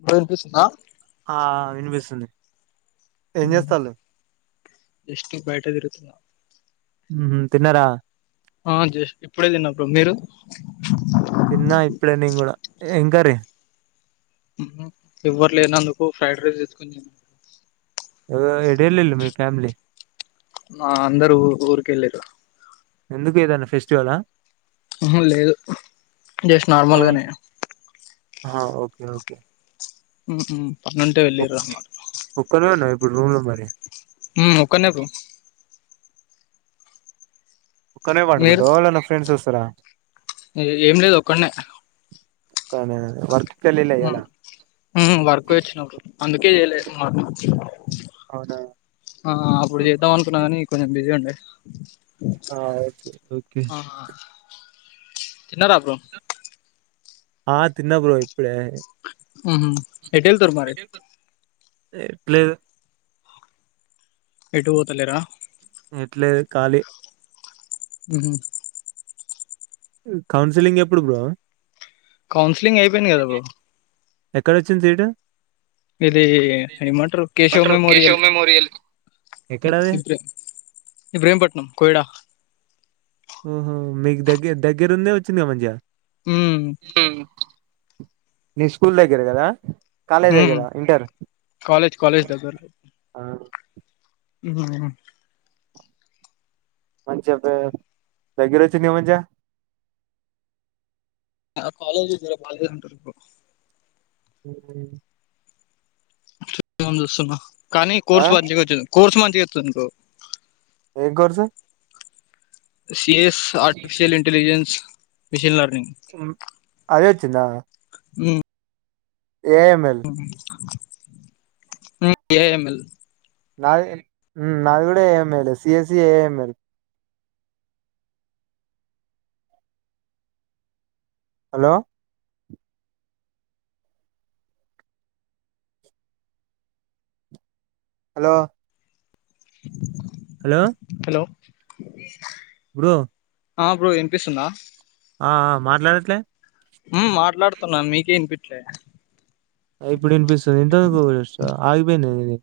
ఇప్పుడు వినిపిస్తుంది ఆ ఆ వినిపిస్తుంది ఏం చేస్తాళ్ళు హు [unintelligible] బయట తిరుగుతుందా ఉ తిన్నారా ఆ జష్ ఇప్పుడే తిన్న బ్రో మీరు తిన్నా ఇప్పుడి నేన్ కూడా ఉ ఎవ్వరు లేనందుకు ఫ్రైడ్ రైస్ తెచ్చుకుని తిన్న అ ఎటా ఎల్లిళ్ళు మీ ఫ్యామిలీ నా అందరరు ఉరికి వెళ్ళిర్రు ఎందుకు ఏదన్నా ఫెస్టివలా ఉహు లేదు జస్ట్ నార్మల్గానే ఆహా ఓకే ఓకే ఉ ఉ పనీ ఉంటే వెళ్లిరు అనమాట ఒక్కనే ఉన్నావ ఇప్పుడు రూమ్ లో మరి ఉ ఒక్కన్నే బ్రో ఒక్కని వే పండుకుంటాబా ఏవలన్నా ఫ్రెండ్స్ వస్తరా ఏ ఏం లేదు ఒక్కనే కాదే వర్క్ ఏమి ఇయలేదు కదా ఉహు వర్క్ వచ్చినప్పుడు అందుకే చేయలేదు మాకు అవునా ఆ అప్పుడు చేద్దాం అనుకున్నా కానీ కొంచెం బిజీ ఉండే ఆ ఓకే ఓకే ఆహా తిన్నారా బ్రో ఆ తిన్న బ్రో ఇప్పుడే ఉహు ఎటు ఎల్లుతురు మ ఏ లేదు ఎటు పోతలేరా ఇట్లే ఖాళీ ఉహు కౌన్సిలింగ్ ఎప్పుడు బ్రో కౌన్సిలింగ్ అయిపోయింది కదా బ్రో ఎక్కడ వచ్చింది సీటు ఇది ఏమాంటారు కేశవ్ ఏమంటారు మెమోరియల్ కేశవ్ మెమోరియల్ ఎక్కడది ఇబే ఇబ్రహీంపట్నం కోయిడా ఓహో మీకు దగ్గర దగ్గరుందే వచ్చింది కదా మంచిగా ఉమ్ నీ స్కూల్ దగ్గర కదా కాలేజ్ ఉమ్ దగ్గర ఇంటర్ కాలేజ్ కాలేజ్ ఉ మంచిగా దగ్గిర వచ్చింది కదా మంచిగా ఆ కాలేజ్ర దగ్గర బానే మంది ఉంటారు ఇప్పుడు ఉ చూస్తున్నా కానీ ఆ కోర్సు మంచిగా వచ్చింది కోర్సు మంచిగా వచ్చింది బ్రో ఏం course CAS artificial intelligence machine learning ఉమ్, అదే వచ్చిందా ఉమ్ ఏ ఎంఎల్ ఏ ఎంఎల్ నాది నాది కూడా ఏంలే సిఎస్సి ఏఎంలు hello hello hello hello bro ఆ బ్రో వినిపిస్తుందా ఆ ఆ మాట్లాడట్లే ఉమ్ మాట్లాడుతున్నాను మీకే వినిపిట్లే ఇప్పుడు వినిపిస్తుంది ఇంత ముందుకు ఆగిపోయింది ఏంది నీది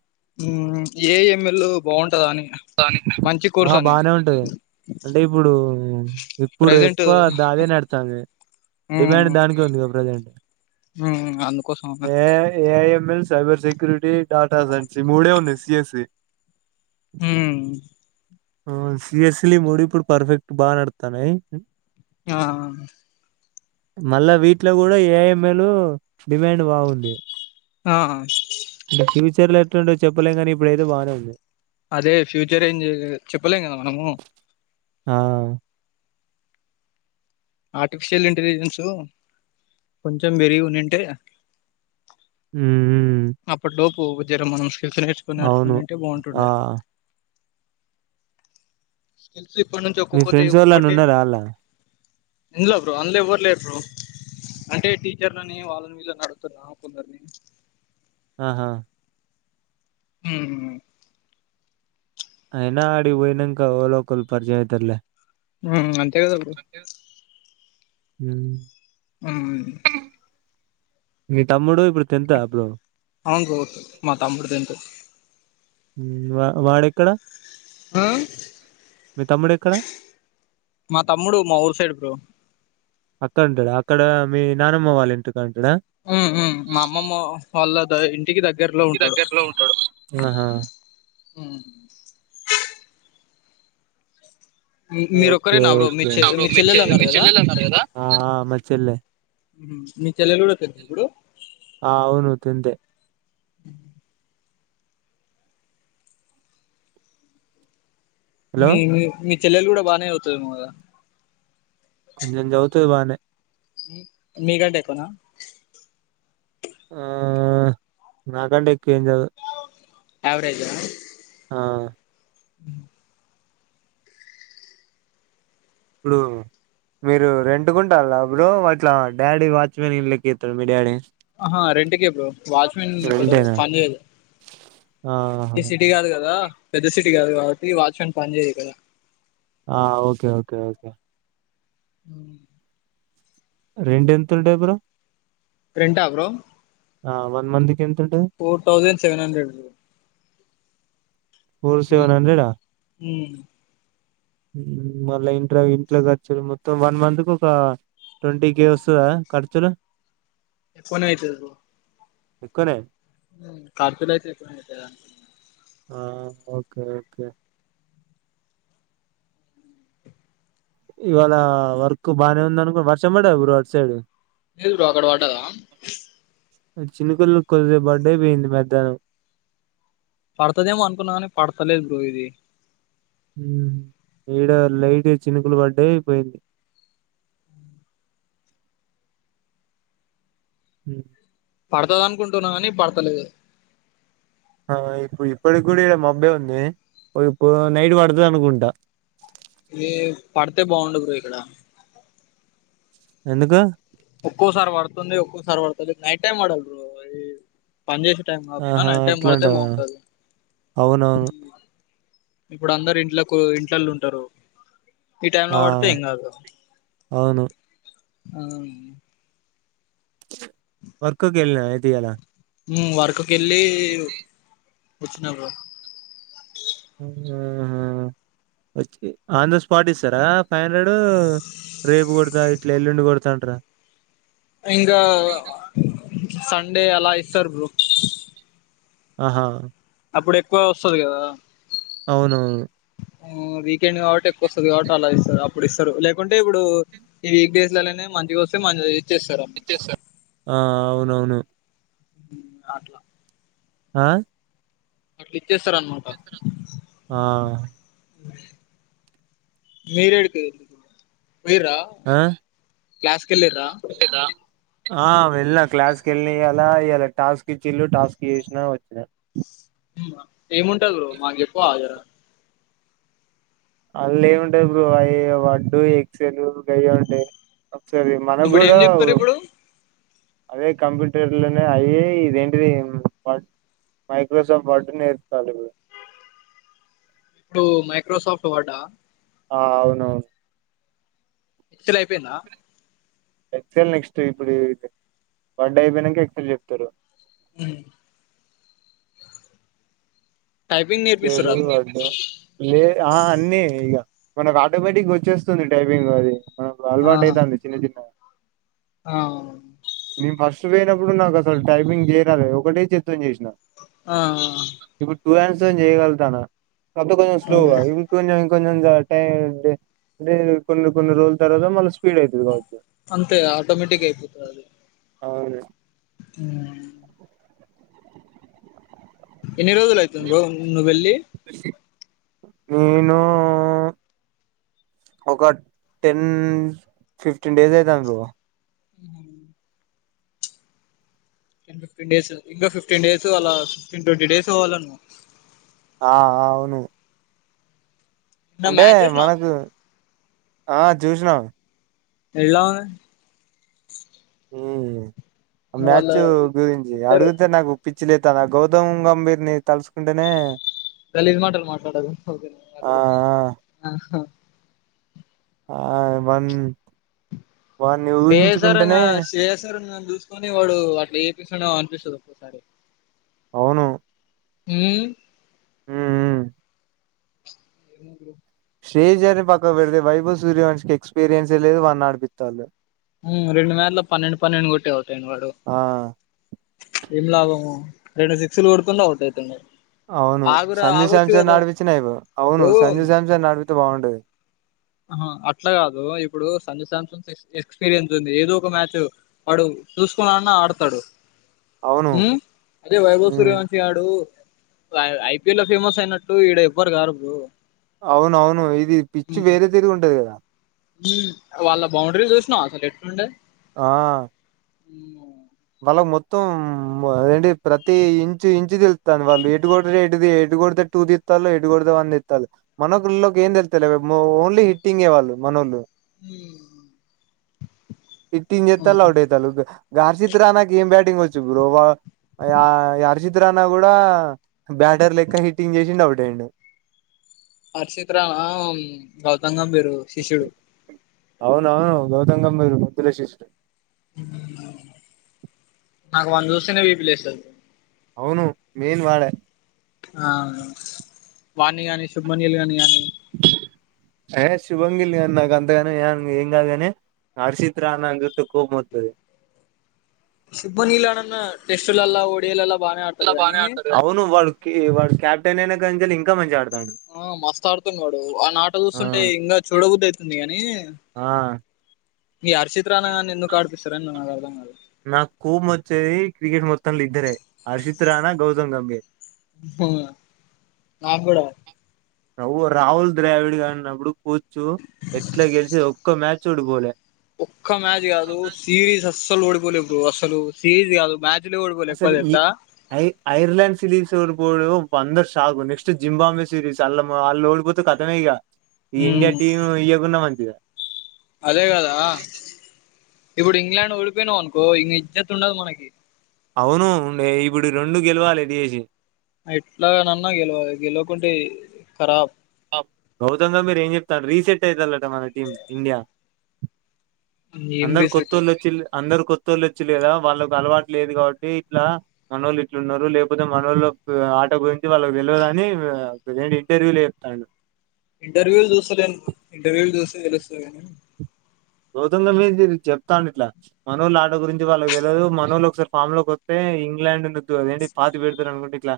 ఏఎంఎల్ బాగుంటదాని ఆ బానే ఉంటది అంటే ఇప్పుడు ఇప్పుడు ప్రజెంట్ ఎక్కువ అదే నడుతుంది ఉమ్ డిమాండ్ దానికే ఉందిగా ప్రజెంట్ ఉమ్ అందుకోసం A AIML cyber security data సెస్ ఈ మూడే ఉంది సిఎస్సి ఉమ్ సీఎస్ స్లీ ఈ మూడుప్పుడు పర్ఫెక్ట్ బాగా నడతాన్నాయి ఆ మళ్ళా వీటిలో కూడా ఏఎంఎలు డిమాండ్ బాగుంది ఆ అంటే ఫ్యూచర్ లో ఎట్లా ఉండో చెప్పలే కానీ ఇప్పుడైతే బాగానే ఉంది అదే ఫ్యూచర్ ఏం చెప్పలేం కదా మనము ఆ ఆర్టిఫిషియల్ ఇంటెలిజెన్సు కొంచెం పెరిగి ఉండుంటే ఆ అప్పటి లోపు జర మనం స్కిల్స్ నేర్చుకుని అవును అట్లుంటే ఆ బాగుంటుండే స్కిల్స్ ఇప్పటి నుంచి మీ ఒక్కొక్కటి ఫ్రెండ్స్ వాళ్ళని ఒక్కొక్కటి ఉన్నారా అళ్ళ ఇందులో బ్రో అందులో ఎవ్వరు లేరు బ్రో అంటే టీచర్లని వాళ్ళని వీళ్ళని అడుగుతున్నా కొందరిని ఆహా హ అయినా ఆడి పోయినంకా ఓలోకల్ పరిచయ అయితర్లే హ్మ్ అంతే కదా బ్రో ఉ ఊ మీ తమ్ముడు ఇప్పుడు తెంత అప్పుడు అవును మా తమ్ముడుదం వా వాడెక్కడ మీ తమ్ముడు ఎక్కడ మా తమ్ముడు మా ఊరు సైడ్ బ్రో అక్కడంటడా అక్కడ మీ నానమ్మ వాళ్ళు ఇంటికాడన ఉ ఉ మా అమ్మమ్మ వాళ్ళ ద ఇంటికి దగ్ దగ్గరలో ఇంటి ఉంటాడు దగ్గరలో ఉంటాడు ఆహా ఓకే మీరొక్కరేనా బ్రో మీ ఓకే చె మీ చెల్లెలు అన్నారు కదా ఆ మచ్చెల్ మీ చెల్లెలు కూడా పెద్ద ఇప్పుడు ఆవును తెంతే హలో మీ మీ మీ చెల్లెలు కూడా బానే అవుతది నే చదువుతది బానే మీ కంటే ఎక్కువనా ఆ నాకంటే ఎక్కువ ఏం యావరేజా ఆ అ ఇప్పుడు మీరు రెంటుకుంటారు బ్రో అట్లా డాడీ వాచ్మెన్ ఇళ్ళలెక్కి ఇత్తడు మీ డాడీ ఆహా రెంట్ కే బ్రో వాచ్మెన్ ఇక్కడు రెంటేనా పనిజేయదు ఆహా ఈ సిటీ కాదు కదా పెద్ద సిటీ కాదు కాబట్టి వాచ్ మెన్ పనిజేయది కదా ఆ ఓకే ఓకే అ రెండు ఎంతులు ఎబ రెంటా బ్రో ఆ వన్ మంత్కి ఎంతండు four thousand seven hundred four seven హండ్రెడా హ మళ్ళా ఇంట్ ఇంట్లో ఖర్చులు మొత్తం వన్ మంత్ కు ఒక ట్వంటీ కే వస్తదా ఖర్చులు ఫోన్ ఏతూ ఎక్కనే ఖర్చులయితయ్ ఆ ఓకే ఓకే ఇవాళ వర్క్ బానే ఉంది అనుకో వర్షం బడదా అటు సైడు లేదు బ్రో అక్కడ పడ్డదా చిన్న కుళ్ల కొద్ది బర్డయింది మధ్యాహ్నం పడతదేమో అనుకున్నా కానీ పడతలేదు బ్రో ఇది ఈడ లైట్గా చినుకులు పడ్డయి పోయింది. హ్ పడతది అనుకుంటున్నా కాని పడతలేదు. ఆ ఇప్పుడు ఇప్పటి కూడా ఇడ మబ్బే ఉంది, ఇప్పుడు నైట్ పడుతది అనుకుంటా. ఎ పడితే బాగుండు బ్రో ఇక్కడ. ఎందుకు? ఒక్కోసారి పడుతుంది, ఒక్కోసారి పడుతది లేదు. నైట్ టైం పడాలి బ్రో ఈ పని చేసే టైం కాకుండా ఆహా నైట్ టైం పడితే అట్లాంటవా బాగుంటది. అవునవును ఇప్పుడు అందరు ఇంట్లకు ఇంట్లళ్ళ ఉంటరు. ఈ టైమ్ల ఆ పడితే ఎం కాదు. అవును వర్కకి ఎళ్ళ లేదా అయితే ఇయాలా. హ్మ్ వర్కుకు వెళ్ళి వచ్చినా బ్రో. వచ్చి ఆన్ ద స్పాట్ ఇస్తరా. ఫైవ్ హండ్రెడ్ రేపు కొడతా ఇట్లా ఎల్లుండి కొడతా అంటరా. ఇంగా సండే అలా ఇస్తరు బ్రో. ఆహా అప్పుడు ఎక్కువ వస్తది కదా. అవునవును. వీకెండ్ కాబట్టి ఎక్కువ వస్తది కాబట్టి అలా ఇస్తరు అప్పుడు ఇస్తరు లేకుంటే ఇప్పుడు ఈ వీక్డేస్లల్లనే మని వస్తే మని ఇచ్చేస్తరు ఆ అవునవును. అట్లా. ఆ అట్లిచ్చేస్తరు అన్నమాట. ఆ మీరేడికి పోయింర్రా. ఆ [inaudible] ఆ వెళ్ళినా క్లాస్కి ఎళ్నా ఇయాలా ఇలా టాస్క్ ఇచ్చిల్లు టాస్క్ చేసిన వచ్చినా. ఏముంటది బ్రో మాకు చెప్పవా జర. అళ్ళేం ఉంటది బ్రో అయ్యే వర్డు, ఎక్సలు గయ్యే ఉంటయి. అప్సైడ్వి మనకు ఇప్పుడు ఏం కూడా చెప్తారు ఇప్పుడు అదే కంప్యూటర్లనే అయే ఇదేంటిది వ మైక్రోసాఫ్ట్ వర్డ్ నేర్పుతాళ్ళు ఇప్పుడు. ఇప్పుడు మైక్రోసాఫ్ట్ వర్డా? ఆ అవునవును. ఎక్సెల్ అయిపోయిందా. ఎక్సల్ నెక్స్ట్ ఇప్పుడు వర్డ్ అయిపోయినంకా ఎక్సెల్ చెప్తరు. హ్ టైపింగ్ మెసేజ్ నేర్పిస్తుర్రు ఆళ్ళు. వద్దు లే ఆ అన్నీ ఇగ మనకు ఆటోమేటిక్గా వచ్చేస్తుంది టైపింగ్ అది. దాంట్ల అలవాటు ఆహా అయితాంది చిన్న చిన్నగా. ఆ నేను ఫస్ట్ పోయినప్పుడు నాకు అసలు టైపింగ్ చేయరాలేదు ఒకటే చేత్తోని చేసిన. ఆ ఆ ఇప్పుడు టూ హ్యాండ్స్ తోని చేయగలుగుతన్నా కాకపోతే కొంచెం స్లోగా అవును ఇప్పుడు కొంచెం కొంచంగా టై [inaudible] కొన్ని కొన్ని రోజుల తర్వాత మళ్ళ స్పీడ్ అయితది కావచ్చు. అంతేగ ఆటోమేటిక్ అయిపోతది అల్లా అవును ఆ ఎన్ని రోజులు అవుతుంది బ్రో నువ్వు వెళ్లి నేను ఒక టెన్ ఫిఫ్టీన్ డేస్ అయితది బ్రో టెన్ ఫిఫటీన్ డేస్ంకా ఫిఫటీన్ డేస్ అలా ఫిఫటీన్ ట్వంట డేస్ అవాలను ఆ ఆ అవును నిన్న అంటే మ్యాచ్ చూసినా మనకు ఆ చూసినాం ఎలా ఉన్ ఆ వాళ్ళ మ్యాచ్ గురించి ఇద్దరు అడుగితే నాకు పిచ్చి లేతది గౌతమ్ గంభీర్ని తలుసుకుంటేనే గలీజ్ మాటలు మాట్లాడకు ఓకే అప్ ఆ ల్లో ఆ ఆ వన్ వాన్ని వేసర ఊహించుకుంటేనే చేసర చూసుకొని వాడు అట్లా ఏపిస్తు అనిపిస్తుంది ఒక్కోసారి అవును ఉమ్మ్ మ్మ్ ఉ స్టేజ అని పక్క పెడితే వైభవ్ సూర్యవంశి ఎక్స్పీరియన్స్ ఏ లేదు వాని అడిపిస్తళ్ రెండు వేల పన్నెండు పన్నెండు కొట్టే అవుతాడి వాడు ఆ ఏం లాభము రెండు సిక్స్లు కొడుతుండు అవుట్ అవుతుండు అవును సంజు శాంసంగ్ నడిపిచ్చినా అవును ఇప్పుడు సంజు శాంసంగ్ నడిపితే బాగుండది ఆహ అట్లా కాదు ఇప్పుడు సంజయ్ సాసన్ ఎక్స్పీరియన్స్ ఉంది ఏదో ఒక మ్యాచ్ వాడు చూసుకున్నాన్నా ఆడతాడు అవును అదే వైభవ మ్మ్ సూర్యవంశసి ఆడు ఐపీఎల్ లో ఫేమస్ అయినట్టు ఈడ ఇవ్వరు గారు బ్రో అవునవును ఇది పిచ్చి ఉమ్ వేరే తిరిగి ఉంటది కదా వాళ్ళ బౌండరీ చూసినావ అసలు ఎట్లుండే ఆ వాళ్ళ మొత్తం అదంటి ప్రతి ఇంచు ఇంచు తెలుస్తాదీ వాళ్ళు ఎటు కొడితే ఎది ఎటు కొడితే టటు ఇత్తల్ హిడుగుడదవ్ అంది ఇత్తా మనలోకి ఏంద తెతా ఓన్లీ హిటింగ్ వాళ్ళు మనళలు హ ఇట్టిన్ చెస్తా అట్ అవుతాలు గార్షిత్ రానాక ఏం బ్యాటింగ్ వచ్చు బ్రో రు చిత్ర అనా కూడా బ్యాటరీ లెక్క హిట్టింగ్ చేసిండ అవుటైడూ అర్షిత్రాల గౌతమ్ గంబీర్ శిష్యుడు అవున అవును గౌతమ్ గంబీర్ ముద్దుల శిశుడు నాకు వాని చూస్తేనే విపి లేస్తది అవును మెయిన్ వాడే ఆ వాణ కాగాని శుభమణ్యలు కాని కాగానీ ఏయ శుభంగిల్ అ నాగ అంతా ఏం కాదు కానీ హర్షిత్ రానా జూతే కోమతది శుబ్బని ఇల్ నన్న టెస్ట్ల డియల బా అవును వాడు వా క్యాప్టెన్ అయినా కని ఇంకా మంచిగా ఆడతాడు ఆ మస్త ఆడుతున్నవాడు వని ఆట ఆ చూస్తుంటే ఇంకా చూడబుద్దు అవుతుంది గాని ఆ మీ అర్చిత్ర రానాని ఎందుకు ఆడిపిస్తారే న నా అర్థం కాదు నాకు కోబ్ వచ్చేది క్రికెట్ మొత్తం ఇద్దరే అర్షిత్ రాణా గౌతమ్ గంబే నా కూడా [unintelligible] రాహుల్ ద్రావిడ్ కాన్నప్పుడు కూర్చు ఎట్లా గెలిచ ఒక్క మ్యాచ్ ఓడిపోలే ఒక్క మ్యాచ్ కాదు సిరీస్ అస్సలు ఓడిపోలేదు బ్రో అసలు సిరీస్ కాదు మ్యాచ్. అసలు ఈ ఐ ఐర్లండ్ సిరీస్ ఓడ్బోడు అందరు షాక్ నెక్స్ట్ జింబాబే సిరీస్ అల్ అలా ఓడి కథమే ఇక ఈ ఇండియా ఉమ్ టీమ్ ఇయకున్నా మంచిద అదే కదా ఇప్పుడు ఇంగ్లాండ్ ఓడిపోయినాం అనుకో ఇంక ఇజ్జత్ ఉండదు మనకి అవును ఉండే ఇప్పుడు రెండు గెలవాలి ఎటు చేసి ఎట్లానన్నా గెలవాల గెలవకుంటే కరాబ్ గౌతమ్ గ మీరు ఏం చెప్తారు రీసెట్ అయితట మన టీం ఇండియా ఏం అందరు రీసెట్ కోత్తోల్ వచిల్లు అందరు కొత్త తోలిచి లేరా వాళ్ళకి అలవాటు లేదు కాబట్టి ఇట్లా మనోల్ ఇట్లున్నారు లేకపోతే మనో లో ఆటో గురించి వాళ్ళకి తెలియదు అని ఏంటి ఇంటర్వ్యూ లే తాండూ ఇంటర్వ్యూలు చూస్తలేను ఇంటర్వ్యూలు చూస్తే తెలుస్తాద్ కానీ గౌతంగా మీరు చెప్తాండ్ ఇట్లా మనోళ్ ఆట గురించి వాళ్ళకి తెలియదు మనోలు ఒకసారి ఫామ్ లోకి వస్తే ఇంగ్లాండ్ [unintelligible] అదేంటి పాతి పెడతారు అనుకుంటే ఇట్లా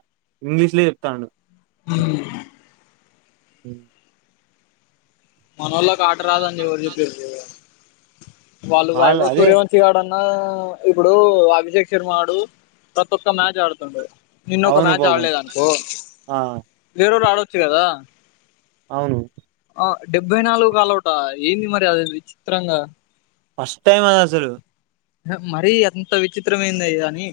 ఇంగ్లీష్లో చెప్తాండూ హ్మ్ హ్మ్ మనళ్ళకి ఆట రాదనీ ఎవరు చెప్పారు వాళ్ళు [unintelligible] మంచి వాడన్నా ఇప్పుడు అభిజేక్ శర్మ ఆడు ప్రతి ఒక్క మ్యాచ్ ఆడుతుండు నిన్న ఒక అవును మ్యాచ్ పాపం ఆడలేద్ అనుకో ఆ వేరేడ్ ఆడచ్చు కదా అవును ఆ డెబ్బై నాలుగు కలవట ఏంది మరి అది విచిత్రంగా ఫస్ట్ టైం అది అసలు మరీ అంత విచిత్రమేయాంది కానీ